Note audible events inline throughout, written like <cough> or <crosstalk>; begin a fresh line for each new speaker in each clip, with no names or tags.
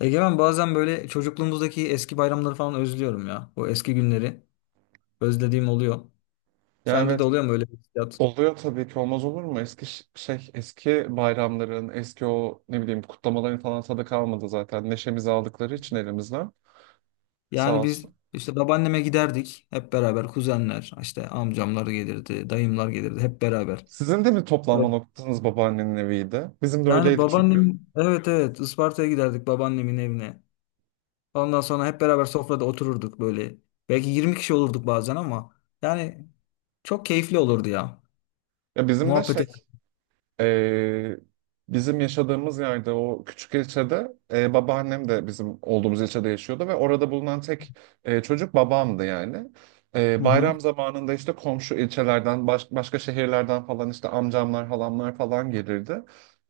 Egemen, bazen böyle çocukluğumuzdaki eski bayramları falan özlüyorum ya. O eski günleri özlediğim oluyor.
Ya,
Sende de
evet,
oluyor mu öyle bir hissiyat?
oluyor tabii ki, olmaz olur mu? Eski eski bayramların, eski o ne bileyim kutlamaların falan tadı kalmadı zaten. Neşemizi aldıkları için elimizden. Sağ
Yani biz
olsun.
işte babaanneme giderdik, hep beraber kuzenler, işte amcamlar gelirdi, dayımlar gelirdi hep beraber.
Sizin de mi
Evet.
toplanma noktanız babaannenin eviydi? Bizim de
Yani
öyleydi çünkü.
babaannem, evet evet, Isparta'ya giderdik, babaannemin evine. Ondan sonra hep beraber sofrada otururduk böyle. Belki 20 kişi olurduk bazen ama yani çok keyifli olurdu ya.
Ya bizim de
Muhabbet ederdik.
Ee, bizim yaşadığımız yerde o küçük ilçede babaannem de bizim olduğumuz ilçede yaşıyordu ve orada bulunan tek çocuk babamdı yani. E,
Hı hı.
bayram zamanında işte komşu ilçelerden başka şehirlerden falan işte amcamlar halamlar falan gelirdi.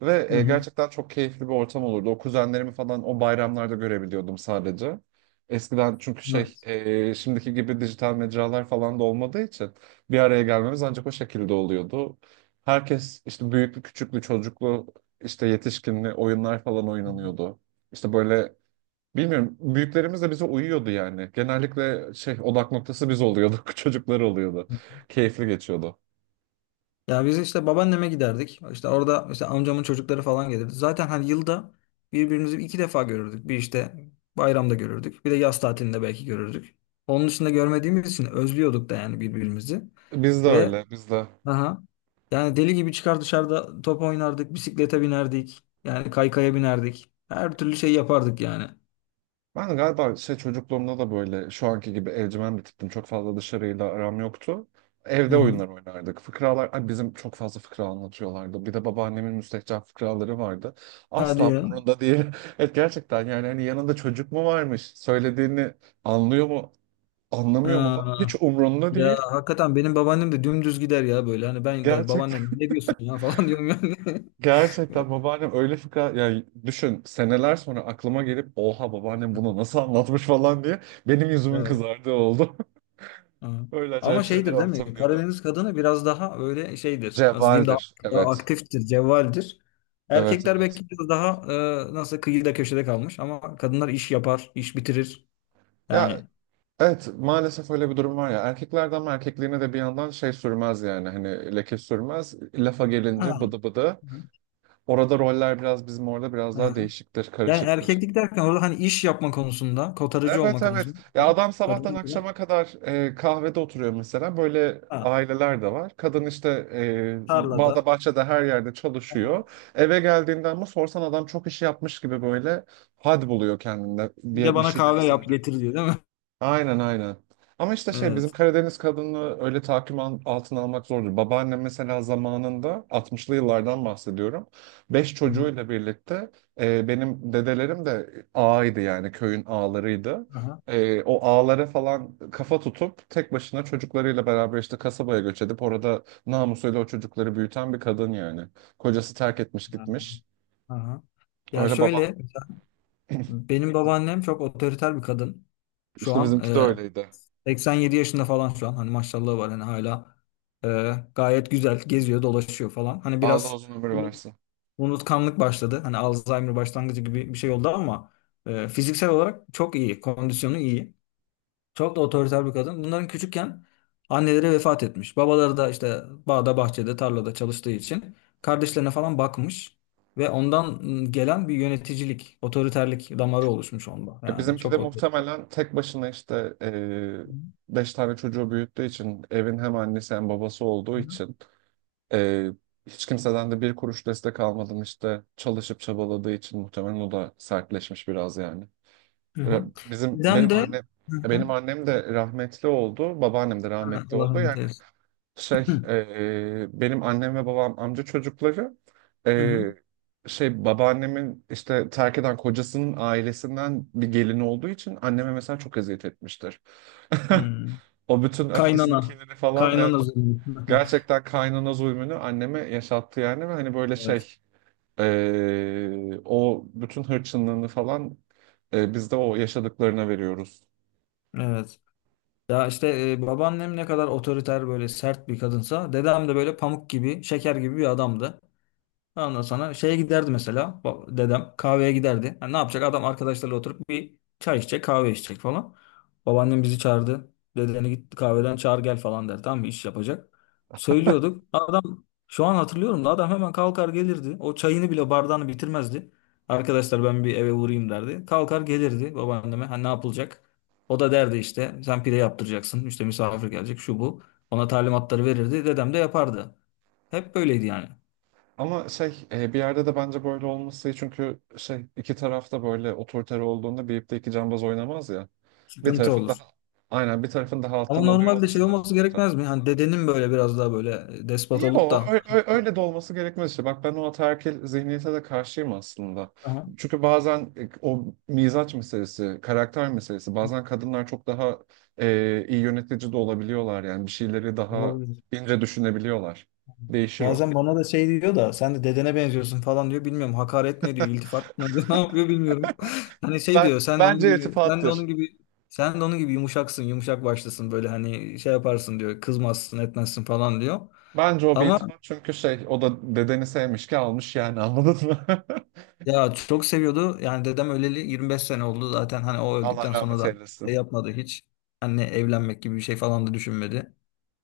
Ve
Hı hı.
gerçekten çok keyifli bir ortam olurdu. O kuzenlerimi falan o bayramlarda görebiliyordum sadece. Eskiden çünkü
Evet.
şimdiki gibi dijital mecralar falan da olmadığı için bir araya gelmemiz ancak o şekilde oluyordu. Herkes işte büyüklü, küçüklü, çocuklu, işte yetişkinli oyunlar falan
Hı
oynanıyordu. İşte böyle bilmiyorum, büyüklerimiz de bize uyuyordu yani. Genellikle şey, odak noktası biz oluyorduk, <laughs> çocuklar oluyordu.
hı.
Keyifli geçiyordu.
Ya biz işte babaanneme giderdik. İşte orada işte amcamın çocukları falan gelirdi. Zaten hani yılda birbirimizi iki defa görürdük. Bir işte bayramda görürdük. Bir de yaz tatilinde belki görürdük. Onun dışında görmediğimiz için özlüyorduk da yani birbirimizi.
Biz de
Ve
öyle, biz de.
aha, yani deli gibi çıkar dışarıda top oynardık, bisiklete binerdik. Yani kaykaya binerdik. Her türlü şey yapardık yani.
Ben galiba şey, çocukluğumda da böyle şu anki gibi evcimen bir tiptim. Çok fazla dışarıyla aram yoktu. Evde
Hı hı.
oyunlar oynardık. Fıkralar, ay, bizim çok fazla fıkra anlatıyorlardı. Bir de babaannemin müstehcen fıkraları vardı.
Hadi
Asla
ya.
umurunda değil. <laughs> Evet, gerçekten yani, hani yanında çocuk mu varmış? Söylediğini anlıyor mu? Anlamıyor mu falan? Hiç
Ha.
umurunda
Ya
değil.
hakikaten benim babaannem de dümdüz gider ya böyle. Hani ben der,
Gerçekten
babaannen ne diyorsun ya <laughs> falan diyorum yani.
<laughs> gerçekten
<laughs>
babaannem öyle fıkra, yani düşün, seneler sonra aklıma gelip oha babaannem bunu nasıl anlatmış falan diye benim yüzümün
Evet.
kızardığı oldu.
Hı.
Öyle
Ama
acayip şeyler
şeydir değil mi?
anlatabiliyordu.
Karadeniz kadını biraz daha öyle şeydir. Nasıl diyeyim, daha,
Cevvaldir.
daha
Evet.
aktiftir, cevvaldir.
Evet,
Erkekler
evet.
belki biraz daha nasıl kıyıda köşede kalmış ama kadınlar iş yapar, iş bitirir.
Ya
Yani
evet, maalesef öyle bir durum var ya. Erkeklerde ama erkekliğine de bir yandan şey sürmez yani. Hani leke sürmez. Lafa
Hı.
gelince bıdı bıdı.
Hı.
Orada roller biraz, bizim orada biraz
Hı.
daha değişiktir,
Yani
karışıktır.
erkeklik derken orada hani iş yapma konusunda, kotarıcı
Evet,
olma
evet.
konusunda
Ya
kadın,
adam
kadın
sabahtan
böyle,
akşama kadar kahvede oturuyor mesela. Böyle
ha,
aileler de var. Kadın işte bağda
tarlada.
bahçede her yerde
Ha.
çalışıyor. Eve geldiğinde ama sorsan adam çok iş yapmış gibi böyle had buluyor kendinde
Bir de
bir
bana
şeylere
kahve yap
saracak.
getir diyor değil mi? <laughs>
Aynen, aynen. Ama işte şey, bizim
Evet.
Karadeniz kadını öyle tahakküm altına almak zordur. Babaannem mesela zamanında, altmışlı yıllardan bahsediyorum. Beş
Hı hı.
çocuğuyla birlikte benim dedelerim de ağaydı yani, köyün ağalarıydı.
Aha.
E, o ağalara falan kafa tutup tek başına çocuklarıyla beraber işte kasabaya göç edip orada namusuyla o çocukları büyüten bir kadın yani. Kocası terk etmiş
Aha.
gitmiş.
Aha. Ya
Öyle
şöyle
babam.
benim babaannem çok otoriter bir kadın. Şu
İşte
an
bizimki de öyleydi.
87 yaşında falan şu an. Hani maşallahı var, hani hala gayet güzel geziyor, dolaşıyor falan. Hani
Allah
biraz
uzun ömür versin.
unutkanlık başladı. Hani Alzheimer başlangıcı gibi bir şey oldu ama fiziksel olarak çok iyi, kondisyonu iyi. Çok da otoriter bir kadın. Bunların küçükken anneleri vefat etmiş. Babaları da işte bağda, bahçede, tarlada çalıştığı için kardeşlerine falan bakmış. Ve ondan gelen bir yöneticilik, otoriterlik damarı oluşmuş onda.
E,
Yani
Bizimki de
çok otoriter.
muhtemelen tek başına işte
Hı
beş tane çocuğu büyüttüğü için, evin hem annesi hem babası olduğu
hı.
için, e, hiç kimseden de bir kuruş destek almadım işte, çalışıp çabaladığı için muhtemelen o da sertleşmiş biraz yani.
Hı
Ra-
hı.
Bizim
Dedem
benim
de
annem
Hı hı.
benim annem de rahmetli oldu, babaannem de
Ha,
rahmetli
Allah
oldu.
rahmet
Yani
eylesin.
şey,
<clears throat>
benim annem ve babam amca çocukları,
Hı
e,
hı.
babaannemin işte terk eden kocasının ailesinden bir gelini olduğu için anneme mesela çok eziyet etmiştir. <laughs>
Hmm.
O bütün öfkesini,
Kaynana.
kinini falan, evet,
Kaynana zulmü. <laughs>
gerçekten kaynana zulmünü anneme yaşattı yani. Ve hani böyle
Evet.
şey, o bütün hırçınlığını falan biz de o yaşadıklarına veriyoruz.
Evet. Ya işte babaannem ne kadar otoriter, böyle sert bir kadınsa, dedem de böyle pamuk gibi, şeker gibi bir adamdı. Ondan sonra şeye giderdi mesela, dedem kahveye giderdi. Ha, ne yapacak adam, arkadaşlarıyla oturup bir çay içecek, kahve içecek falan. Babaannem bizi çağırdı. Dedeni git kahveden çağır gel falan der. Tamam mı? İş yapacak. Söylüyorduk. Adam, şu an hatırlıyorum da, adam hemen kalkar gelirdi. O çayını bile, bardağını bitirmezdi. Arkadaşlar, ben bir eve uğrayayım derdi. Kalkar gelirdi babaanneme. Ha, ne yapılacak? O da derdi işte, sen pide yaptıracaksın. İşte misafir gelecek, şu bu. Ona talimatları verirdi. Dedem de yapardı. Hep böyleydi yani.
Ama şey, bir yerde de bence böyle olması iyi, çünkü şey, iki tarafta böyle otoriter olduğunda bir ipte iki cambaz oynamaz ya. Bir
Sıkıntı
tarafın daha,
olur.
aynen, bir tarafın daha
Ama
alttan alıyor
normalde şey
olması lazım
olması
zaten.
gerekmez mi? Hani dedenin böyle biraz daha böyle despot olup
Yo
da.
ö- ö- öyle de olması gerekmez işte. Bak, ben o ataerkil zihniyete de karşıyım aslında.
Aha.
Çünkü bazen o mizaç meselesi, karakter meselesi, bazen kadınlar çok daha iyi yönetici de olabiliyorlar yani, bir şeyleri daha
Olabilir.
ince düşünebiliyorlar. Değişir o.
Bazen bana da şey diyor da, sen de dedene benziyorsun falan diyor. Bilmiyorum, hakaret mi ediyor, iltifat mı ediyor, <laughs> ne yapıyor bilmiyorum. <laughs> Hani şey
Ben,
diyor,
bence irtifattır.
sen de onun gibi yumuşaksın, yumuşak başlısın böyle, hani şey yaparsın diyor. Kızmazsın, etmezsin falan diyor.
Bence o bir
Ama
ihtimal çünkü şey, o da dedeni sevmiş ki almış yani, anladın mı? <laughs>
ya, çok seviyordu. Yani dedem öleli 25 sene oldu zaten. Hani o
Allah
öldükten sonra
rahmet
da şey
eylesin.
yapmadı hiç. Anne evlenmek gibi bir şey falan da düşünmedi.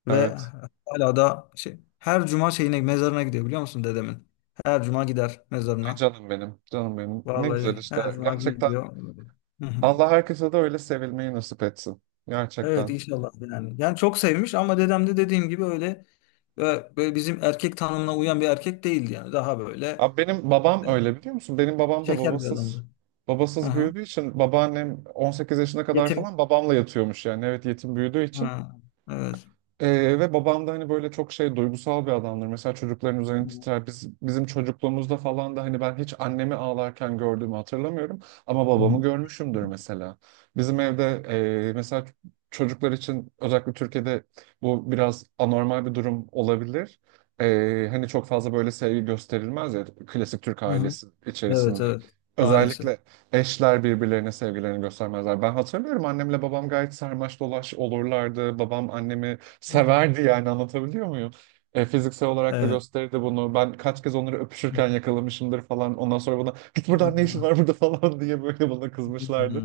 Ve
Evet.
hala da şey, her cuma şeyine, mezarına gidiyor, biliyor musun dedemin? Her cuma gider
Ay
mezarına.
canım benim. Canım benim. Ne
Vallahi
güzel
her
işte.
cuma
Gerçekten
gidiyor. Hı hı.
Allah herkese de öyle sevilmeyi nasip etsin.
Evet
Gerçekten.
inşallah yani. Yani çok sevmiş ama dedem de dediğim gibi öyle, böyle bizim erkek tanımına uyan bir erkek değildi yani. Daha böyle
Abi benim babam öyle, biliyor musun? Benim babam da
şeker bir
babasız
adamdı. Hı
babasız
hı.
büyüdüğü için babaannem 18 yaşına kadar
Yetim.
falan babamla yatıyormuş yani. Evet, yetim büyüdüğü için.
Ha, evet.
Ve babam da hani böyle çok şey, duygusal bir adamdır. Mesela çocukların üzerine
Hı
titrer. Bizim çocukluğumuzda falan da hani ben hiç annemi ağlarken gördüğümü hatırlamıyorum. Ama babamı
hı.
görmüşümdür mesela. Bizim evde mesela çocuklar için, özellikle Türkiye'de bu biraz anormal bir durum olabilir. Hani çok fazla böyle sevgi gösterilmez ya klasik Türk
Hı hı.
ailesi
Evet
içerisinde.
evet, maalesef.
Özellikle eşler birbirlerine sevgilerini göstermezler. Ben hatırlıyorum, annemle babam gayet sarmaş dolaş olurlardı. Babam annemi
Hı.
severdi yani, anlatabiliyor muyum? E, fiziksel olarak da
Evet.
gösterdi bunu. Ben kaç kez onları
Hı.
öpüşürken yakalamışımdır falan. Ondan sonra bana git buradan, ne işin var burada <laughs> falan diye böyle bana kızmışlardır.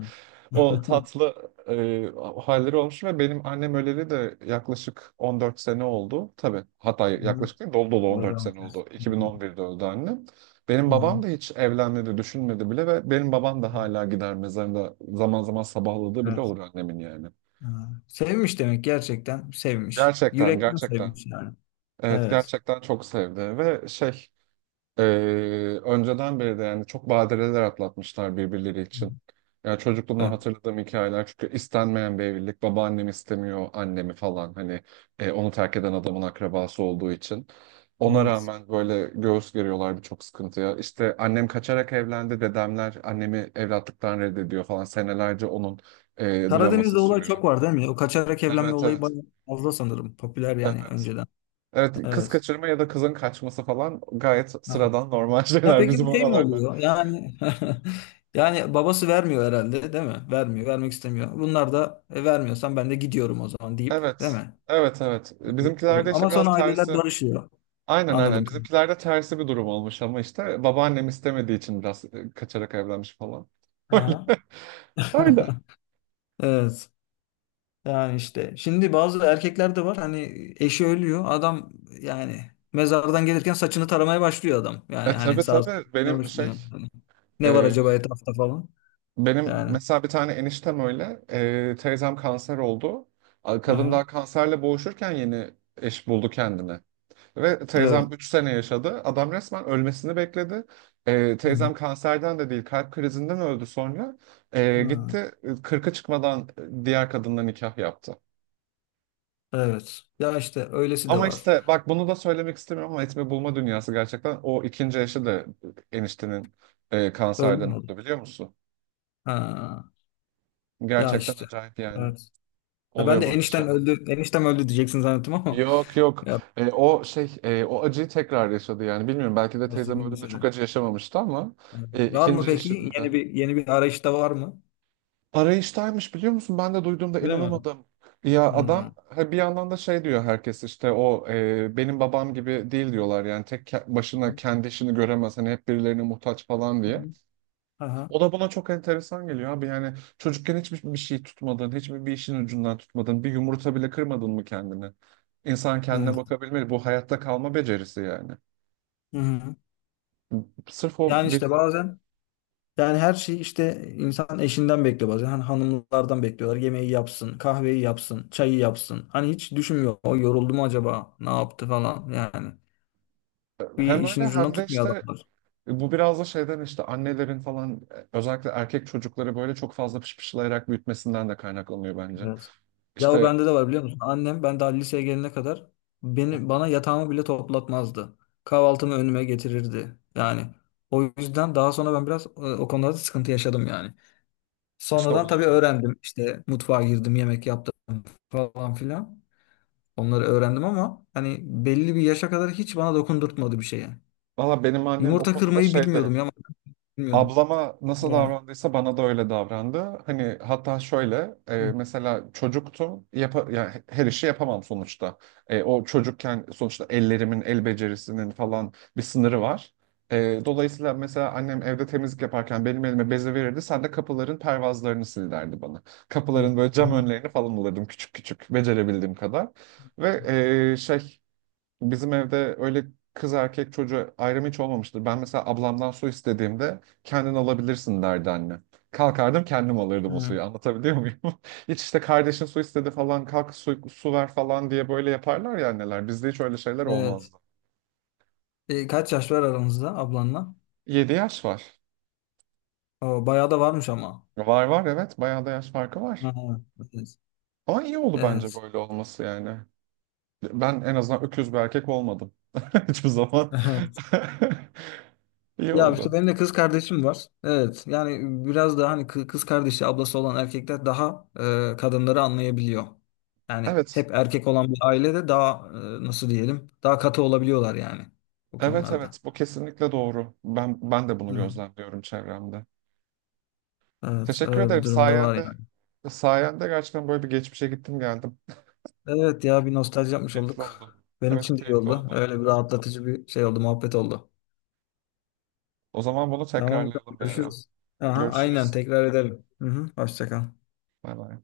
O
Hı. <laughs>
tatlı halleri olmuş. Ve benim annem öleli de yaklaşık 14 sene oldu. Tabii hatta yaklaşık değil, dolu dolu
Allah
14 sene
rahmet
oldu.
eylesin. Hı hı.
2011'de öldü annem. Benim
Aha.
babam da hiç evlenmedi, düşünmedi bile. Ve benim babam da hala gider mezarında, zaman zaman sabahladığı bile
Evet.
olur annemin yani.
Aha. Sevmiş demek, gerçekten sevmiş.
Gerçekten,
Yürekten
gerçekten.
sevmiş yani.
Evet,
Evet.
gerçekten çok sevdi. Ve şey, e, önceden beri de yani çok badireler atlatmışlar birbirleri için. Yani çocukluğumdan
Evet.
hatırladığım hikayeler, çünkü istenmeyen bir evlilik, babaannem istemiyor annemi falan, hani onu terk eden adamın akrabası olduğu için. Ona
Evet.
rağmen böyle göğüs geriyorlar birçok sıkıntıya. İşte annem kaçarak evlendi, dedemler annemi evlatlıktan reddediyor falan, senelerce onun e, draması
Karadeniz'de olay
sürüyor.
çok var değil mi? O kaçarak evlenme
Evet,
olayı
evet,
bayağı fazla sanırım. Popüler yani
evet,
önceden.
evet. Kız
Evet.
kaçırma ya da kızın kaçması falan gayet
Ha.
sıradan normal <laughs>
Ya
şeyler
peki bu
bizim
şey mi
oralarda.
oluyor? Yani <laughs> yani babası vermiyor herhalde değil mi? Vermiyor, vermek istemiyor. Bunlar da "E, vermiyorsan ben de gidiyorum o zaman" deyip değil
Evet.
mi?
Evet, evet.
Ben de gidiyorum.
Bizimkilerde işte
Ama
biraz
sonra aileler
tersi.
barışıyor.
Aynen, aynen.
Anladım.
Bizimkilerde tersi bir durum olmuş ama işte babaannem istemediği için biraz kaçarak evlenmiş falan. <laughs> Öyle.
Aha.
Öyle.
<laughs> Evet. Yani işte şimdi bazı erkekler de var, hani eşi ölüyor adam, yani mezardan gelirken saçını taramaya başlıyor adam. Yani
E,
hani
tabii
sağ sola
tabii,
bakmaya
benim şey,
başlıyor. Hani ne var
e,
acaba etrafta falan.
benim
Yani.
mesela bir tane eniştem öyle, teyzem kanser oldu. Kadın
Aha.
daha kanserle boğuşurken yeni eş buldu kendine. Ve teyzem
Evet.
3 sene yaşadı. Adam resmen ölmesini bekledi.
Hı hı.
Teyzem kanserden de değil, kalp krizinden öldü sonra.
Hı.
Gitti, 40'a çıkmadan diğer kadınla nikah yaptı.
Evet. Ya işte öylesi de
Ama
var.
işte bak, bunu da söylemek istemiyorum ama etme bulma dünyası gerçekten. O ikinci eşi de, eniştenin,
Öldü
kanserden
mü oğlum?
öldü biliyor musun?
Ha. Ya
Gerçekten
işte.
acayip yani.
Evet. Ha, ben
Oluyor
de
böyle
enişten
şeyler.
öldü, eniştem öldü diyeceksin zannettim ama.
Yok,
<laughs>
yok.
Ya
O şey, o acıyı tekrar yaşadı yani. Bilmiyorum, belki de teyzem öldüğünde
neyse
çok
de.
acı yaşamamıştı ama
Yani var mı
ikinci eşi
peki?
de.
Yeni bir arayışta var mı?
Arayıştaymış, biliyor musun? Ben de duyduğumda
Değil mi?
inanamadım. Ya
Hı. Hı
adam ha, bir yandan da şey diyor herkes, işte o benim babam gibi değil diyorlar yani, tek başına
hı.
kendi işini göremez, hani hep birilerine muhtaç falan
Hı
diye.
hı. Aha.
O da bana çok enteresan geliyor abi. Yani çocukken hiçbir şey tutmadın, hiçbir işin ucundan tutmadın, bir yumurta bile kırmadın mı kendini? İnsan kendine
Evet.
bakabilmeli, bu hayatta kalma becerisi yani.
Hı hı.
Sırf o
Yani
bir,
işte bazen, yani her şeyi işte insan eşinden bekliyor bazen. Hani hanımlardan bekliyorlar. Yemeği yapsın, kahveyi yapsın, çayı yapsın. Hani hiç düşünmüyor. O yoruldu mu acaba? Ne yaptı falan yani. Bir
hem
işin
öyle
ucundan
hem de
tutmuyor
işte,
adamlar.
Bu biraz da şeyden işte, annelerin falan özellikle erkek çocukları böyle çok fazla pışpışlayarak büyütmesinden de kaynaklanıyor bence.
Evet. Ya o
İşte
bende de var biliyor musun? Annem ben daha liseye gelene kadar beni, bana yatağımı bile toplatmazdı. Kahvaltımı önüme getirirdi. Yani o yüzden daha sonra ben biraz o konuda da sıkıntı yaşadım yani.
işte
Sonradan tabii
oluyor.
öğrendim. İşte mutfağa girdim, yemek yaptım falan filan. Onları öğrendim ama hani belli bir yaşa kadar hiç bana dokundurtmadı bir şeye.
Valla benim annem o
Yumurta
konuda
kırmayı
şeyde,
bilmiyordum ya, bilmiyordum.
ablama nasıl
Yani.
davrandıysa bana da öyle davrandı. Hani hatta şöyle,
Hı,
mesela çocuktum, yapa, yani her işi yapamam sonuçta. E, o çocukken sonuçta ellerimin, el becerisinin falan bir sınırı var. E, dolayısıyla mesela annem evde temizlik yaparken benim elime beze verirdi. Sen de kapıların pervazlarını sil derdi bana.
hı,
Kapıların böyle cam
hı,
önlerini falan alırdım, küçük küçük becerebildiğim kadar. Ve e, şey bizim evde öyle kız erkek çocuğu ayrımı hiç olmamıştır. Ben mesela ablamdan su istediğimde kendin alabilirsin derdi anne. Kalkardım, kendim alırdım o
hı.
suyu. Anlatabiliyor muyum? <laughs> Hiç işte, kardeşin su istedi falan, kalk su ver falan diye böyle yaparlar ya anneler. Bizde hiç öyle şeyler
Evet.
olmazdı.
E, kaç yaş var aranızda ablanla?
7 yaş var.
Oo, bayağı da varmış ama.
Var var, evet, bayağı da yaş farkı
Hı,
var.
hı. Evet.
Ama iyi oldu bence
Evet.
böyle olması yani. Ben en azından öküz bir erkek olmadım. <laughs> Hiçbir zaman.
<laughs>
<laughs> İyi
Ya
oldu.
işte benim de kız kardeşim var. Evet. Yani biraz daha hani, kız kardeşi, ablası olan erkekler daha kadınları anlayabiliyor. Yani
Evet.
hep erkek olan bir ailede daha nasıl diyelim, daha katı olabiliyorlar yani bu
Evet,
konularda.
evet, bu kesinlikle doğru. Ben de bunu
Hı.
gözlemliyorum çevremde.
Evet,
Teşekkür
öyle bir
ederim.
durumda var yani.
Sayende gerçekten böyle bir geçmişe gittim geldim.
Evet ya, bir nostalji yapmış
Keyifli
olduk.
oldu.
Benim
Evet,
için de iyi
keyifli
oldu.
oldu.
Öyle bir rahatlatıcı bir şey oldu, muhabbet oldu.
O zaman bunu
Tamam,
tekrarlayalım bir ara.
görüşürüz. Aha, aynen,
Görüşürüz.
tekrar edelim. Hı hı, hoşça kal.
Bay bay.